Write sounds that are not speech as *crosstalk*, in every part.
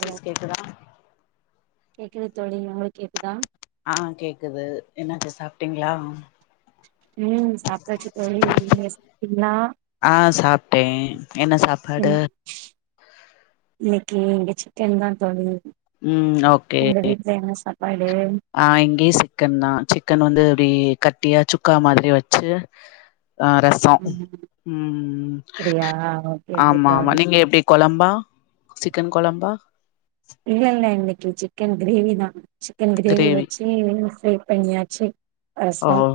Hello கே்கதா கேக்குது தோழி உங்களுக்கு கேக்குதா ஆஹ் கேக்குது என்னாச்சு சாப்பிட்டீங்களா ம் சாப்ட்டச்சு அ நீ சாப்டிங்களா ஆ சாப்ட்டே என்ன சாப்பாடு ம் இன்னைக்கு இங்க சிக்கன் தான் தோழி ம் ஓகே உங்க வீட்ல என்ன சாப்பாடு ஆ இங்கேயு சிக்கன் தான் ச க்கன் வந்து அப்படி கட்டியா சுக்கா மாதிரி வச்சு ஆ ரசம் ம் ம் அப்டியா ஓகே ஓகே ஆமா ஆமா தோழி நீங்க எப்படி கொழம்பா சிக்கன் கொலம்பா இல்லைல்ல இன்னைக்கு சிக்கன் கிரேவி தான் சிக்கன் கிரேவி வச்சு சே பண்ணியாச்சு ஓ ரசம் ஓ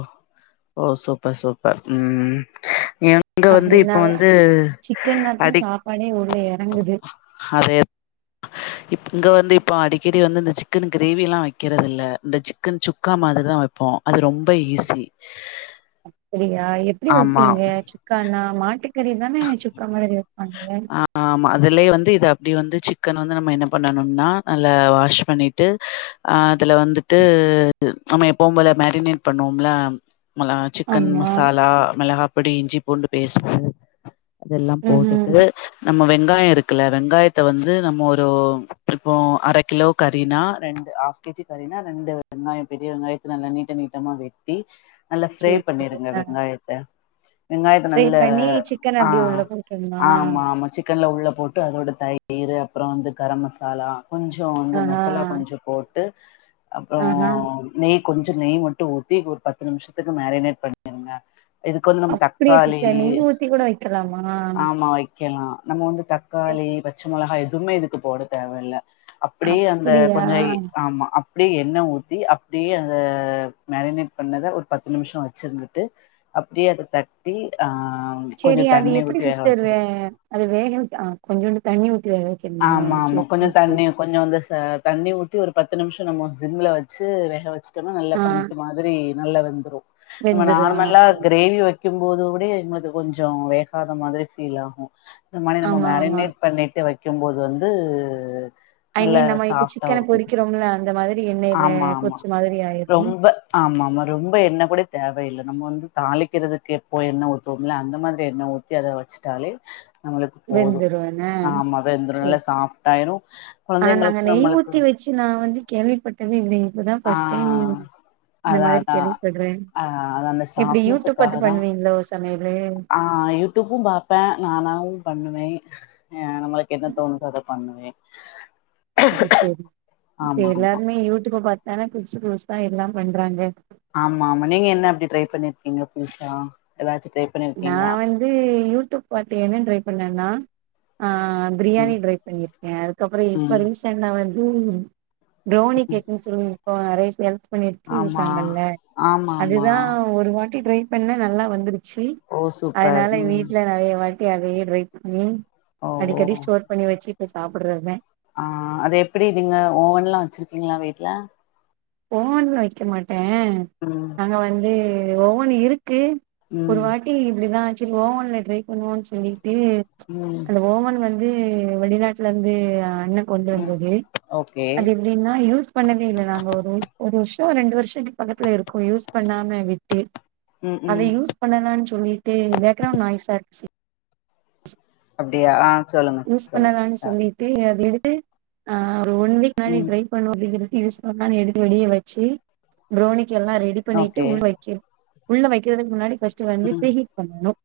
ஓ சூப்பர் சூப்பர் ம் ம் ம் எங்க வந்து இப்ப அப்டின்னாதா வந்து சிக்கன்னாதா அடி சாப்பாடே உள்ள எறங்குது அத இ இங்க வந்து இப் இப்போ அடிக்கடி வந்து இந்த சிக்கன் கிரேவியெலாம் வைக்கிறது இல்ல இந்த சிக்கன் சுக்கா மாதிரி தான் வைப்போம் அது ரொம்ப ஈஸி *unintelligible* ஆ எப்படி ஆமா. வைப்பீங்க சிக்கானா மாட்டுக்கு டி தானே சுக்கா மாிர இருப்பாங்கங்க அதுலேயே வந்து இதது அப்படி வந்து சிக்கன் வந்து நம்ம என்ன பண்ணணும்னா நல்லா வாஷ் பண்ணிட்டுஹ இதில் வந்துட்டு நம்ம எப்பவும் போல மேரினேட் பண்ணோம்ல மல சிக்கன் ஆமா மசால மலஹ அப்படி இஞ்சி பொூண்டு பேச அதெல்லாம் ம் ம் போட்டுட்டு நம்ம வெ வெங்காயோ இருக்ல வெங்காயத்த வந்து நம்ம ஒரு இப்போ அர கிலோ கரினா ரெண்டு ஹாஃப் கேஜி கரினா ரெண்டு வெங்காயோ பெரிய வெங்காயோ நல்லா நீட்ட நீட்டமா வெட்டி நல்லா ஃப்ரே சேரி சேரி பண்ணிருங்க ஆ வெங்காயத்த வெங்காயத்த ஃப்ரை நல்ல பண்ணி சிக்கன் அப்டியே உள்ள போட்டுன்னுமா ஆமா ஆமா சிக்கன்ல உள்ள போட்டு அதோட தயிர் அப்ரோ வந்து கரம் மசாலா கொஞ்சோ வந்து ஆஹா மசாலா கொஞ்சோ போட் டு அப்றோ ஆஹா நெ கொஞ்சோ நெய் மட்டு ஊத்தி ஒரு பத்து நிமிஷத்துக்கு மேரினேட் பண்ணிருங்க இதுக்கு வந்து நம்ம அப்படியே தக்காளி சிஸ்டர் நெய் ஊத்தி கூட வைக்கலா ஆஹ் கலா நம்ம வந்து தக்காளி பச்ச மொளஹா துமை இதுக்கு போட தேவல்ல அப்டியே அந்த அப்டியா கொஞ்சோ ஆமா அப்டே எண்ண ஊத்தி அப்டியே அத மேரினேட் பண்ணத ஒரு பத்து நிமிஷோ வச்சிருந்துட்டு அப்படியே அத தட்டி ஆ கொஞ்சோ சேரி அது தண்ணி எப்படி ஊத்தி வேக சிஸ்டர் வச்சிரு அது வேக ஆ கொஞ்சோண்டு தண்ணி ஊத் ஆமா ஆமா கொஞ்சோ தண்ணி கொஞ்சோ வந்து ச தண்ணி ஊத்தி ஒரு பத்து நிமிஷோ நம்ம சிம்ல வச்சு வேக வச் சோன்னா நல்ல ஆ பஞ்சு மாதிரி நல்லா வெந் நம்ம வெந்துரு ஆ நார்மலா கிரேவி வைக்கும் *unintelligible* ங்களுக்கு கொஞ்சோ வேகாத மாதிரி ஃபீல் ஆகு இந்த மாரி நம்ம ஆமா ஆமா மேரினேட் பண்ணிட்டு வக் கம்போது வந்து ஐ நல்லா மீன் நம்ம இப்ப சாஃப்டாவு சிக்கன இருக்கு பொறிக்கிறோம்ல அந்த மாதிரி எண்ணெய்ல ஆமா ஆமா பொறிச்ச மாதிரி ஆயிரு ரொம்ப ஆமா ஆமா ரொம்ப என்ன கூட தேவ் வ இல்ல நம்ம வந்து தாளிக்கிறதுக்கு எப்பவு எண்ண ஊத்துவோம்ல அந்த மாதிரி எண்ணய் ஊத்தி அத வச்சுட்டாலே பெ நம்மளுக் போது வெந்துரு என்ன ஆமா வெந்துரு சேரி நல்லா சாஃப்ட் ஆயிரு கொழந்தைங்களுக்கு நம்மளுக்கு கேள்விப்பட்தே இல்லங் ஆஹ் மாதிரி அதான்அதான் கேள்விப்பட்றே அஹ் அத அந்த எப்டி யூடியூப் சாப்ட்னஸ்காக பாத்து தான் பண்ணுவீங்களோ சமையலு ஆஹ் யூடியூப்பும் பாப்பேன் நானாவும் பண்ணுவேன் ஆஹ் நம்மளுக்கு என்ன தோணுதோ அத பண்ணுவேன் அது சரி இப்ப ஆமா ஆமா எல்லாருமே யூடியூப் பாத் ஆனா புதுசு புதுசு தான் எல்லாம் பண்றாங்க ஆமா ஆமா நீங்க என்ன அப்படி ட்ரை பண்ணிருக்கீங்க புதுசா எதாச்சு நான் வந்து யூடியூப் பாத்துஎன்ன ட்ரை பண்ணேன்னா ஆஹ பிரியாணி ம் ட்ரை பண்ணியிருக்கேன் அதுக்கப்புறம் இப்ப ம் ரீசெண்டா வந்து உம் டோனி ம் கேக்குன்னு சொல்லுங்க ரைச் *unintelligible* *unintelligible* ஆமா இருக்காங்கல்ல ஆமா ஆமா அதுதான் ஒரு வா ட்ரை பண்ண நல்லா வந்துடுச்சு ஓ சூப்பர் அதனால ம் வீட்டுல நிறைய வா அதே ட்ரை பண்ணி ஓ அடிக்கடி ஸ்டோர் பண்ணி வச்சு ப்ப சாப்பிடறது தான் ஆஹ் அது எப்படி இதுங்க ஓவன் எல்லாம் வச்சிருக்கீங்களா வீட்டு்ல ஒவன் ல வைக்கமாட் ஏன் ம் அங்க வந்து ஒவனு இரு க்கு ஒரு ம் வாட்டி இப்படிதான் சரி ஒவன்ல ட்ரை பண்ணுவோன்னு சொல்லி ம் அந்த ஓவன் வந்து வந்து வெளிநாட்டுல இந்து அ ண்ண கொண்டு ம் வந்தது ஓகே அது எப்டினாயூஸ் பண்ணவே நாங்க ஒரு வருஷம் ரெண்டு வருஷக்கு பக்கத்துல இருக்கும் யூஸ் பண்ணாம விட்டு ம் அத ம் யூஸ் பண்ணலாம் ன்னு சொல்லிட்டு பேக்ரெவுண்ட் நாய்ஸாச்சு. ஆ அப்படியா ஆ சொல்லுங்க யூஸ் சொல்லுங்க பண்ணலாம்னு சார் சொல்லிட்டு அது எடுத்து ஆ ஒன் வீக் னாடி ம் ட்ரை பண்வோ அப்டீன்றது இது சொன்னான்னு எடுத்து வெளிய வச்சு புரோனிக் எல்லாம் ரெடி பண்ணிட்டு ஓகே உள் வைக்கிறோம் உள்ள வைக்கிறதுக்கு முன்னாடி ஃபர்ஸ்ட் வந்து ம் ஃப்ரி ஹீட் பண்ணணும்.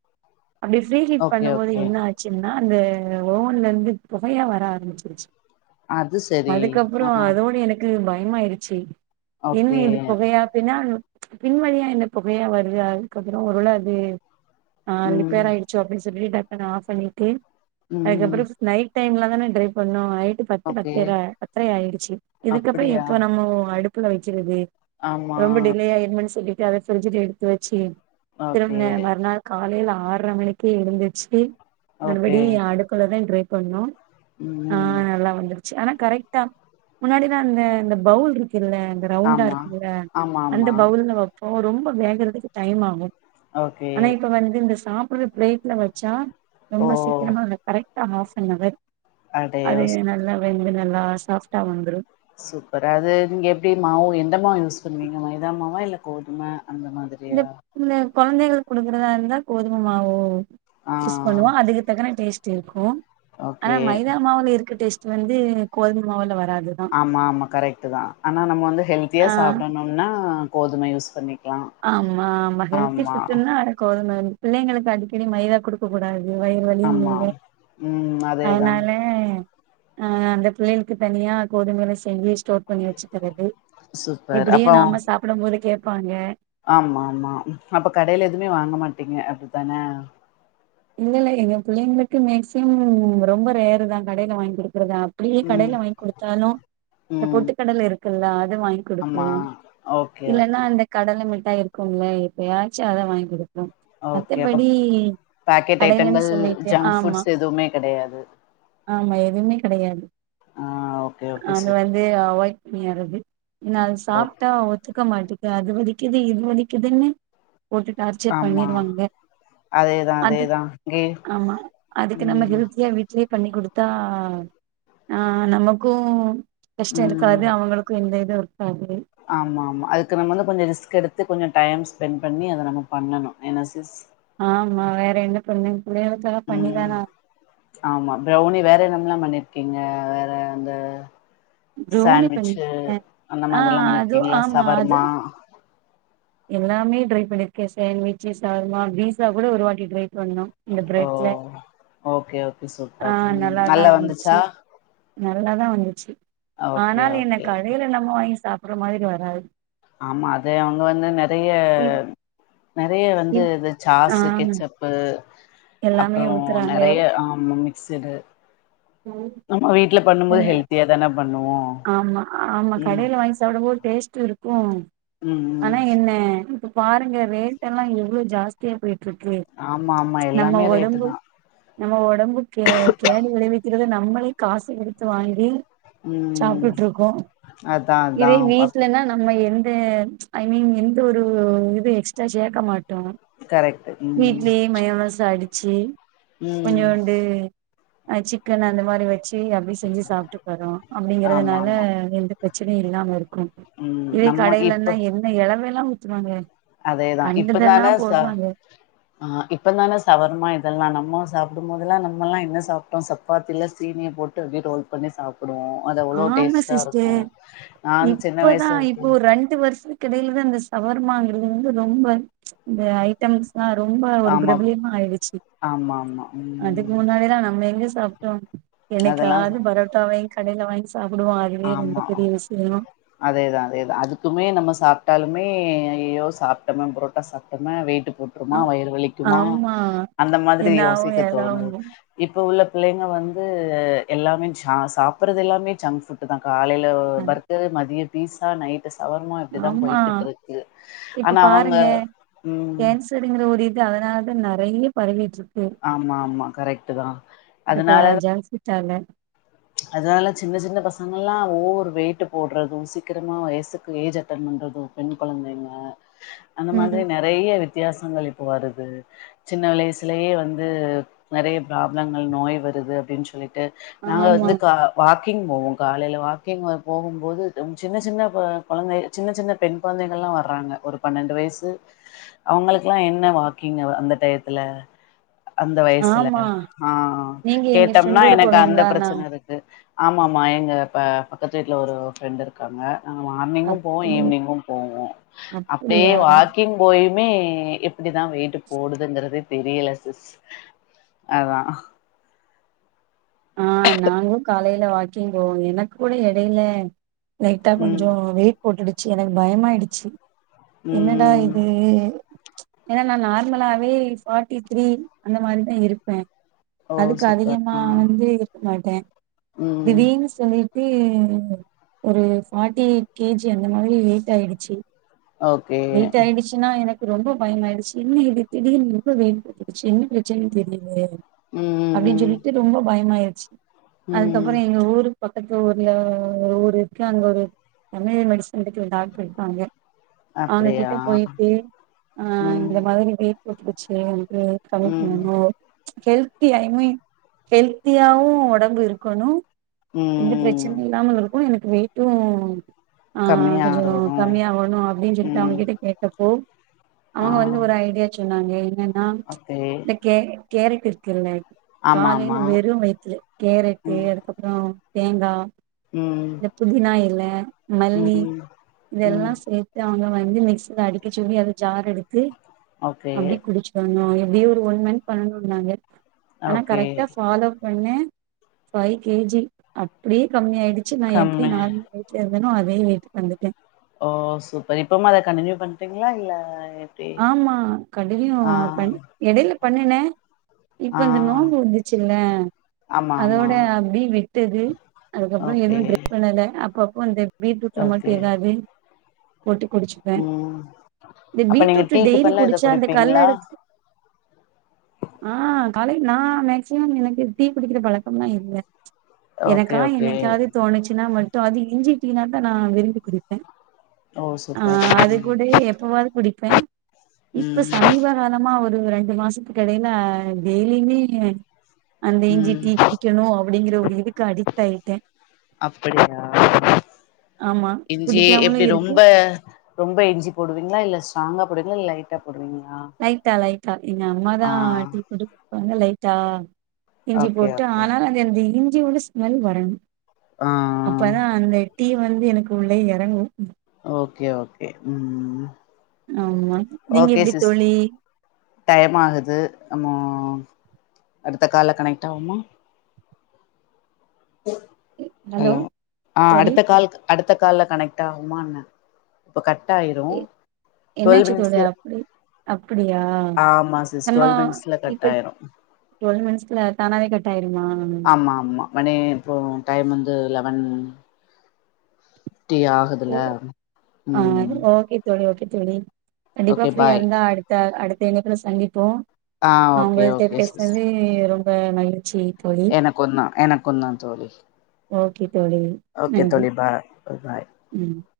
அப்டி ஃப்ரீ ஹிட் ஓகே பண்ணும் போது ஓகே என்ன ஆச்சுன்னா. *unintelligible* ஓவன்ல இருந்து புகையா வர ஆரம்பிச்சிருச்சு. அது சரி அதுக்கப்புறம், ஆ அதோடு எனக்கு பய.. பயம்மாயிடுச்சு. இன்ன, ஓகே இது புகையாப் பினானு. பின்வழியா என்ன புகையா வருது, அதுக்கப்புறம் ஒருவேள அது.. ஆ ம் ரிப்பேர்யாடுச்சோ அப்டினு சொல்லி.. ன ஆஃப் பண்ணிட்டு. ம் அதுக்கப்புறம் ஸ்நய். டைம்லாம் தானே டை பண்ணுவை. பத்து பத்த ஓகே பத்திர பத்தற ஆயிடுச்சு, இதுக்கப்புறம் அப்டியா எப்ப நம்ம அடுப்.. உள்ள வைக்கிறது. ஆமா ரொம்ப டிிலே ஆயிருமேண் சொலிட்.. *unintelligible* எடுத்து வச்சு ஓகே திரும்ப மறுநாள் காலையில. ஆறரை மணிக்கு எழுந்துச்சு. ஓகே. மறுபடி *unintelligible* ட்ரை பண்ணோ ஆ ம் நல்லா வந்துரு. ஆனா கரெக்டா முன்னாடி தான், அந்த பவுல் இர். ல்ல ரவுண்டா ஆமா இருக்கும்ல, ஆமா அந்த ஆமா பவுல்ல வப்போம் ரொம்ப வேகறதுக்கு டைம் ஆகும். ஓகே ஆனா இப்ப வந்து இந்த சாப்.. *unintelligible* ப்ளேட்ல வச்சா. ஓ ரொம்ப சிக்.. *unintelligible* ஹாஃப் அன் வர் அடயோ அதுே நல்ல. வெந்து நல்லா, சாப்ட்டா வந்துரு. சூப்பரா அது நீங்க எப்டி மாவு, எந்த மாவு யூஸ் பண்ணுவீங்க மைதா மாவா இல்ல கோதும.. அந்த இந்த மாதிரியா. இந்த கொழந்தைகளுக்கு குடுக்கிறதா இருந்தா கோதுமை மாவோ ஆ யூஸ் பண்ணுவோம் அதுக்கு தக்கன டேஸ்ட் த்திருக்கும் ஆனா ஓகே மைதா மாவுல இருக்க டேஸ்ட் வந்து கோதுமை மாவுல வராது ஆமா ஆமா கரெக்ட் தா ஆனா நம்ம வந்து ஹெல்தியா ஆ சாப்பிடணும்னா கோதுமை யூஸ் பண்ணி ஆமா ஆமா ஹெல்த்தி ஃபுட்னா அது கோதுமை பிள்ளைங்களுக்கு அடிக்கடி மைதா குடுக்கக்கூடாது வயிறு ஆமா வலிங்க ம் அதேதா அதனால ஆ அந்த பிள்ளைகளுக்கு தனியா கோதுமைையில செஞ்சு ஸ்டோர் பண்ணி வச்சிக்கிறது சூப்பர் அப்போ எப்பிடியும் நாம சாப்பிடும் போது கேப் பாங்க ஆமா ஆமா அப்ப கடையில எதுவுமே வாங்க மாட்டீங்க அப்பிடித்தானே இல்ல இல்ல எங்க பிள்ளைங்களுக்கு மேக்சிமம் ரொம்ப ரேரு தான் கடையில வாங்கி குடு அப்பிடியே ம் கடைல வாங்கி கூடுத்தாலும் இந்த ம் பொட்டுக்கடல இருக்க கில்லா வாங்கி ஆமா குடுப்போம் ஓகே ஓகே இல்லலைன்னா அந்த கடலை மிட் இருக்கும் இல்ல எப்பயாச்சும் அதை வாங்கி குடுப்பேன் ம்ம் மத்தபடி பாக்கெட் கடைலன்னு ஐட்டங்கள் சொல்லிட்டு ஜங்க் ஆமா புட்ஸ் எதுவுமே கிடையாது ஆமா எதுவுமே கெடையாது ஆ ஓகே ஓகே அது ச வந்து அவாய்ட் பண்ணியறியது நான் சாப்பிட்டா ஒத்துக்க மாட்டேங் அது வலிக்குதுன்னு இது வலிக்குதுன்னு போட்டு டார்ச்சர் ஆமா பண்ணிருவாங்க அதேதா அது அதேதா இங்கயு ஆமா அதுக்கு நம்ம ம் ஹெல்த்தியா வீட்லயே பண்ணி் குடுத்தா ஆ நமக்கும் கஷ்டம் ம் இருக்காது அவங்களுக்கும் எந்த இது இருக் ஆமா ஆமா அதுக்கு நம்ம வந்து கொஞ்சம் ரிஸ்க் எடுத் த்து கொஞ்சம் டைம் ஸ்பென்ட் பண்ணி அத நம்ம பண்ணணும் என்ன சிஸ் ஆமா வேற என்ன பண்ண ம் ஆமா பிரவுனி வேற னலாம் பண்ணிருக்கீங்க வேற அந்த ப்ரௌனி சாண்ட்விச்சு பண்ணிருக்கே அந்த ஆ மாதிரில்லாம் அது பண்ணீர்க்கீங்களா ஆமா அது சவர்மா எல்லாமே ட்ரை பண்ணிருக்கேன் சேண்ட்விட்ச்சு சாவர்மா பீஸா கூட ஒரு வாட்டி ட்ரை பண்ணோம் இந்த ஓ பிரட்லே ஓகே ஓகே ஆ சூப்பர் ம் நல்லா நல்லாதான் வந்துச்சு வந்துச்சா நல்லாதான் வந்துச்சு ஓகே ஆனால என்ன ஓகே கடையில நம்ம வாங்கி சாப் ப்புற மாதிரி வராது ஆமா அத் து அவங்க வந்து நெறைய இப் நெறைய வந்து இப் இது ஆ சாசு கெச்சப்பு எல்லாமே அப்புறம் ஊத்துறாங்க நெறைய ஆ மும்மி சிடு நம்ம வீட்ல பண்ணும் போது இல்ல ஹெல்த்தியா தான பண்ணுவோ ஆமா ஆமா ம் கடையில வாங்கி சாப்டும் போது டேஸ்ட் திருப்பும் ம் ம் ஆனா என்ன *unintelligible* பாருங்க ரேட் எல்லாம் எவ்வளோ ஜாஸ்தியா போயிட் ஆமா ஆமா எல்லாமே ரேட்டு தான் நம்ம ஒடம் பு கே கேடு விளைவிக் க்கிறத நம்மளே காசு குடுத்து வாங்கி ம் சாப்புட்ருக்கோம் அதா அதா இதே பாக்கணு வீட்டுலன்னா நம்ம என் தே ஐ மீன் எந்த ஒரு இது எக்ஸ்ட்ரா சேக்க மாட் ட்டோ கரெக்ட் ம் வீட்லேயே மையோனிஸ் அடிச் சேரி ம் கொஞ்சோண்டு அ சிக்கன் அந்த மாதிரி வச்சு சி அப்பிடி செஞ்சு சாப்பிட்டு போறம் ஆமா அப்படிங்கிறதுனால ஆமா ரெண்டு பிரச்சனையே இல்லாம இருக்கு *unintelligible* ம் இதே நம்ம கடையிலன்னா என்ன எளவெல்லா லாம் ஊத்துவாங்க அதே தான இப்ப கண்டதெல்லா தானே ச போடுவாங்க ஆஹ் இப்ப தானே சவர்மா இதெல்லாம் நம்மோ சாப்பிடும்போதல்லாம் நம்மல்லாம் என்ன சாப்பிட்டோம் சப்பாத்தியில சீனிய போட்டு ரோல் பண்ணி சாப்பிடோம் ஆமா சிஸ்டர் நான் சின்ன வயசுல இப்பதான் இப்போ இருக்கைல ரெண்டு வருஷம் கடையில தா அந்த சவர்மாங்கிறது வந்து ரொம்ப ச் இந்த ஐட்டம்ஸ் ரொம்ப ஒரு ஆமா பிரபலியமா ஆயிடுச்சு ஆமா ஆமா அதுக்கு ம் முன்னாடிே தான் நம்ம எங்க சாப்டோ அதெல்லா என்னக்காது பரோட்டாவை இங்க வாங்கி ஆமா விஷயோ அதேதான் அதேதான் அதுக்குமே நம்ம சாப் சாப்ட்டாலுமே ஐயயோ சாப்பிட்டோமே புரோட்டா சாப்பிட்டோமே வெயிட்டு போட்டுருமா வயிறு வலிக்குமா ஆமா அந்த மாதிரி என்னாவு யோசிக்க தோணுது ஏதாவு இப்ப உள்ள பிள்ளைங்க வந்து எல்லாமே சா சாப்பறது எல்லாமே ஜங்க் ஃபுட் காலையில வறுத்தத மதியம் பீட்ஸா நைட் இந்த சவர்ர்மா இப்படித்தான் ஆமா போய்கிட்டு இருக்கு இப்ப ஆனா அவங்க பாருங்க உம் நறைய பரவிட்டு இருக்கு ஆமா ஆமா கரெக்ட்டு தான் அதனாலதா தேவல்ல அதனால சின்ன சின்ன பசங்களா ஓவரு வெயிட் போடுறதும் சீக்கிரமா வயசுக்கு ஏஜ் அட்டன் பண்றதும் பெண் கொழந்தைங்க அந்த மாதிரி ம் நிறைய வித் வித்தியாசங்கள் இப்போ வருது சின்ன வயசுலயே வந்து நிறைய ப்ராப்ளங்கள் நோய் வருது அப்படின்னு சொல்லிட்டு ட்டு நாங்க ஆமா இதுக்கா வாக் வாக்கிங் போவோம் காலையில வாக்கிங் போகும் போது சின்ன சின்ன கொழந்தை சின்ன சின்ன பெண் கொழந்தைகள் எல்லாம் வர்றாங்க ஒரு பன்னெண்டு வயசு அவங்களுக்குல்லாம் என்ன வாக்கிங் அந்த டயத்துல அந்த வயசுல ஆமா ஆஹ் நீங்க எங்க கேட்டோம்னா ஃப்ரெண்டோட எனக்கு அந்த போவீங்களானா பிரச்சனை இருக்கு ஆமாமா எங்க இ பக்கத்து வீட்டுல ஒரு ஃப்ரெண்ட் இருக்காங்க மார்னிங்கும் போவோ அப்படி ஈவினிங்கோ போவோ அப்டியே அப்படியா வாக்கிங் போய் மே எப் எப்படிதா வெயிட்டு போடுதுங்கிறது தெரியல சிஸ் அதா ஆ நாங்களோ காலையில வாக்கிங் போவோம் எனக்கு கூட எடையில லைட்டா ம் கொஞ்சோ வெயிட் போட்டுடு எனக்கு பயமாயிடுச்சு என்னடா ம் ம் இது ஏன்னா நான் நார்மலாவே ஃபார்ட்டி த்ரீ அந்த மாதிரிதான் இருப்பேன் ஓ அதுக்கு சூப்பர் அதிகமா ஆ வந்துருக்க மாட்டே ம் திடீனு சொல்லி ஒரு ஃபார்ட்டி கேஜி அந்த மாரி வெயிட் ஆயிடுச்சு ஓகே வெயிட் ஆயிடுச்சுன்னா எனக்கு ரொம்ப பயமாயிடுச்சி என்ன இது திடீனு ரொம்ப வேயில்பட்டுச்சு என்ன பிரச்சனைன்னு தெரிலியே ம் அப்டின் ம் ம் சொல்ட்டு ரொம்போ பயமாயிற்சி ம் அதுக்கப்புறோ எங்க ஊரு பக்கத்து ஊர்ல ஒரு ஊரு இருக்கு அங்க ஒரு சமய மெடி இதுக்கு டாக்டுறு இருப்பாங்க அவுங்க அப்டியா கிட்ட போயி கேட் அ ம் இந்த மாதிரி வே *unintelligible* ம் *unintelligible* ஹெல்த்தி ஐ மீன் ஹெல்த்தியாவு ஒடம்பு இருக்கணு எந்த ம் பிரச்சனையு இல்லாம ஓ எனக்கு வெயிட்டோ ஆஹ் கம்மியா கொஞ்ஜோ ஆர்வோ கம்மியா அவனு அப்டின் சொல்ட்டு ம் அவங்ககிட்ட கேட்டப்போ ஆ அவுங்க வந்து ஒரு ஐடியா சொன்னாங்க என்னனு ஆஹ ஓகே நெ க்கே கேரட் இருக்குல்ல ஆமா ஆமா வெறும் வயித்ல கேரட்டு ம் அதுக்கப்புரோ தேங்கா ம் இந்த புதினா இல மல்லி ம் இதெல்லா ம் சேர்த்து அவுங்க வந்து மிக்சில அடிக்க சொல்லி அதை ஜார் எடுத்து ஓகே அப்டி குடிச்சிக்கனு எ அதே ஒரு ஒன் மந்த் பண்ணனுனாங்க ஓகே தா ஃபாலோ பண்ணே ஃபைவ் கே ஜி அப்டியே கம்மியா ஆயி வெச்சி நா எப்டி கம்மு நார்மல் வெயிட்ல இருந் இன்னு அதே வெயிட்ல வந்துட்டே ஓ சூப்பர் இப்போமு அத கண்டினியூ பண்ட்டீங்ளா இல்ல எப்டி ஆமா ஆ கடையிலு பன் எடைல பண்ணுன இப்ப ஆ அந்த நோம்பு வந்துச்சில்ல ஆமா ஆமா அதோட அப்டி விட்டது அதுக்கப்பற ஓகே எதுவு ட்ரை பண்ணல அப்ப வந்து பீட்ருட் நமக்கு ஓகே எதாது போட்டு குடிச்சிப்பே ம் இந்த அப்ப நீங்க பீட்ரூட் டீக்கு டெய்லி பதிலா இத குடிச்சா அந்த குடிப்பீங்களா கல்லடப் ஆ காலையில் நான் மேக்சிமம் எனக்கு டீ குடிக்கிற பழக்கம்லா இல்ல ஓகே எனக்கா ஓகே என்னிக்காது தோணுச்சினா மட் டு அது இஞ்சிட்டீனா தா நா விரும்பி குடிப்ப ஓ ஆ சூப்பர் அது ம் கூட எப்பவாது குடி ப்பே இப்ப ம் சமீப காலமா ஒரு ரெண்டு மாசத்துகெடையில ஆ டெய்லியுமே அந்த இஞ்சி ம் டீ குடிக்கணு அப்டிங்கிற ஒரு இதுக்கு அடிக்ட் ஆயிட்டே அப்பிடியா ஆமா இஞ்சி குடிக்காமலு எப்டி இருக்கு ரொம்ப ரொம்ப இஞ்சி போடுவீங்களா இல்ல ஸ் ஸ்டாங்கா போடுவிங்களா இல லைட்டா போடுவீங்களா லைட்டா லைட்டா எங்க அம்மாதா ஆ டீ குடி கொஞ்சொ லைட்டா இஞ்சி ஓகே போட்டு ஓகே ஆனாலு அது எனக்கு இந் இஞ்சி வந்து ஸ்மெல் வரணு ஆ அப்பதா அந்த டீ வந்து எனக்கு உள்ளயே எறங்கு ஓகே ஓகே ம் ம் ஆமா நீங்க ஓகே எப்டி சிஸ் தோழி டைம் ஆகுது நம்மோ அடுத்த கால கனெக்ட் ஆவமா ஹலோ ஆ தோழி அடுத்த கால் க அடுத்த கால்ல கனெக்ட் ஆகுமா என்ன இப்போ கட் ஆயிரு எ டுவெல் என்னாச்சு தோலி மினிட்ஸ்ல அப்டி அப்பிடியா ஆமா சிஸ் நம்மோ டுவெல் மினிட்ஸ்ல கட் இப்ப ஆயிரு ஒன் மினிட்ஸ்ல தானாவே கட் ஆயிருமா ஆமா ஆமா மணி இப்போ டைம் வந்து லெவ வன் தட்டி ஆகுதுல ஆ ம் ஓகே தோழி ஓகே தோழி கண்டிப்பா ஓகே ஃப்ரீயா பாய் இருந்தா அடுத்த அடு *unintelligible* சந்திப்போ ஆ ஓகே அவ்ங்கள்ட்ட ஓகே பேஸ் சொல்லி க மயிற்சி எனக்குகொன்னா எனக்குகொந்தான் தோழி ஓகே தோழி ஓகே நன்றி தோழி பாய் குட் பாய் ம்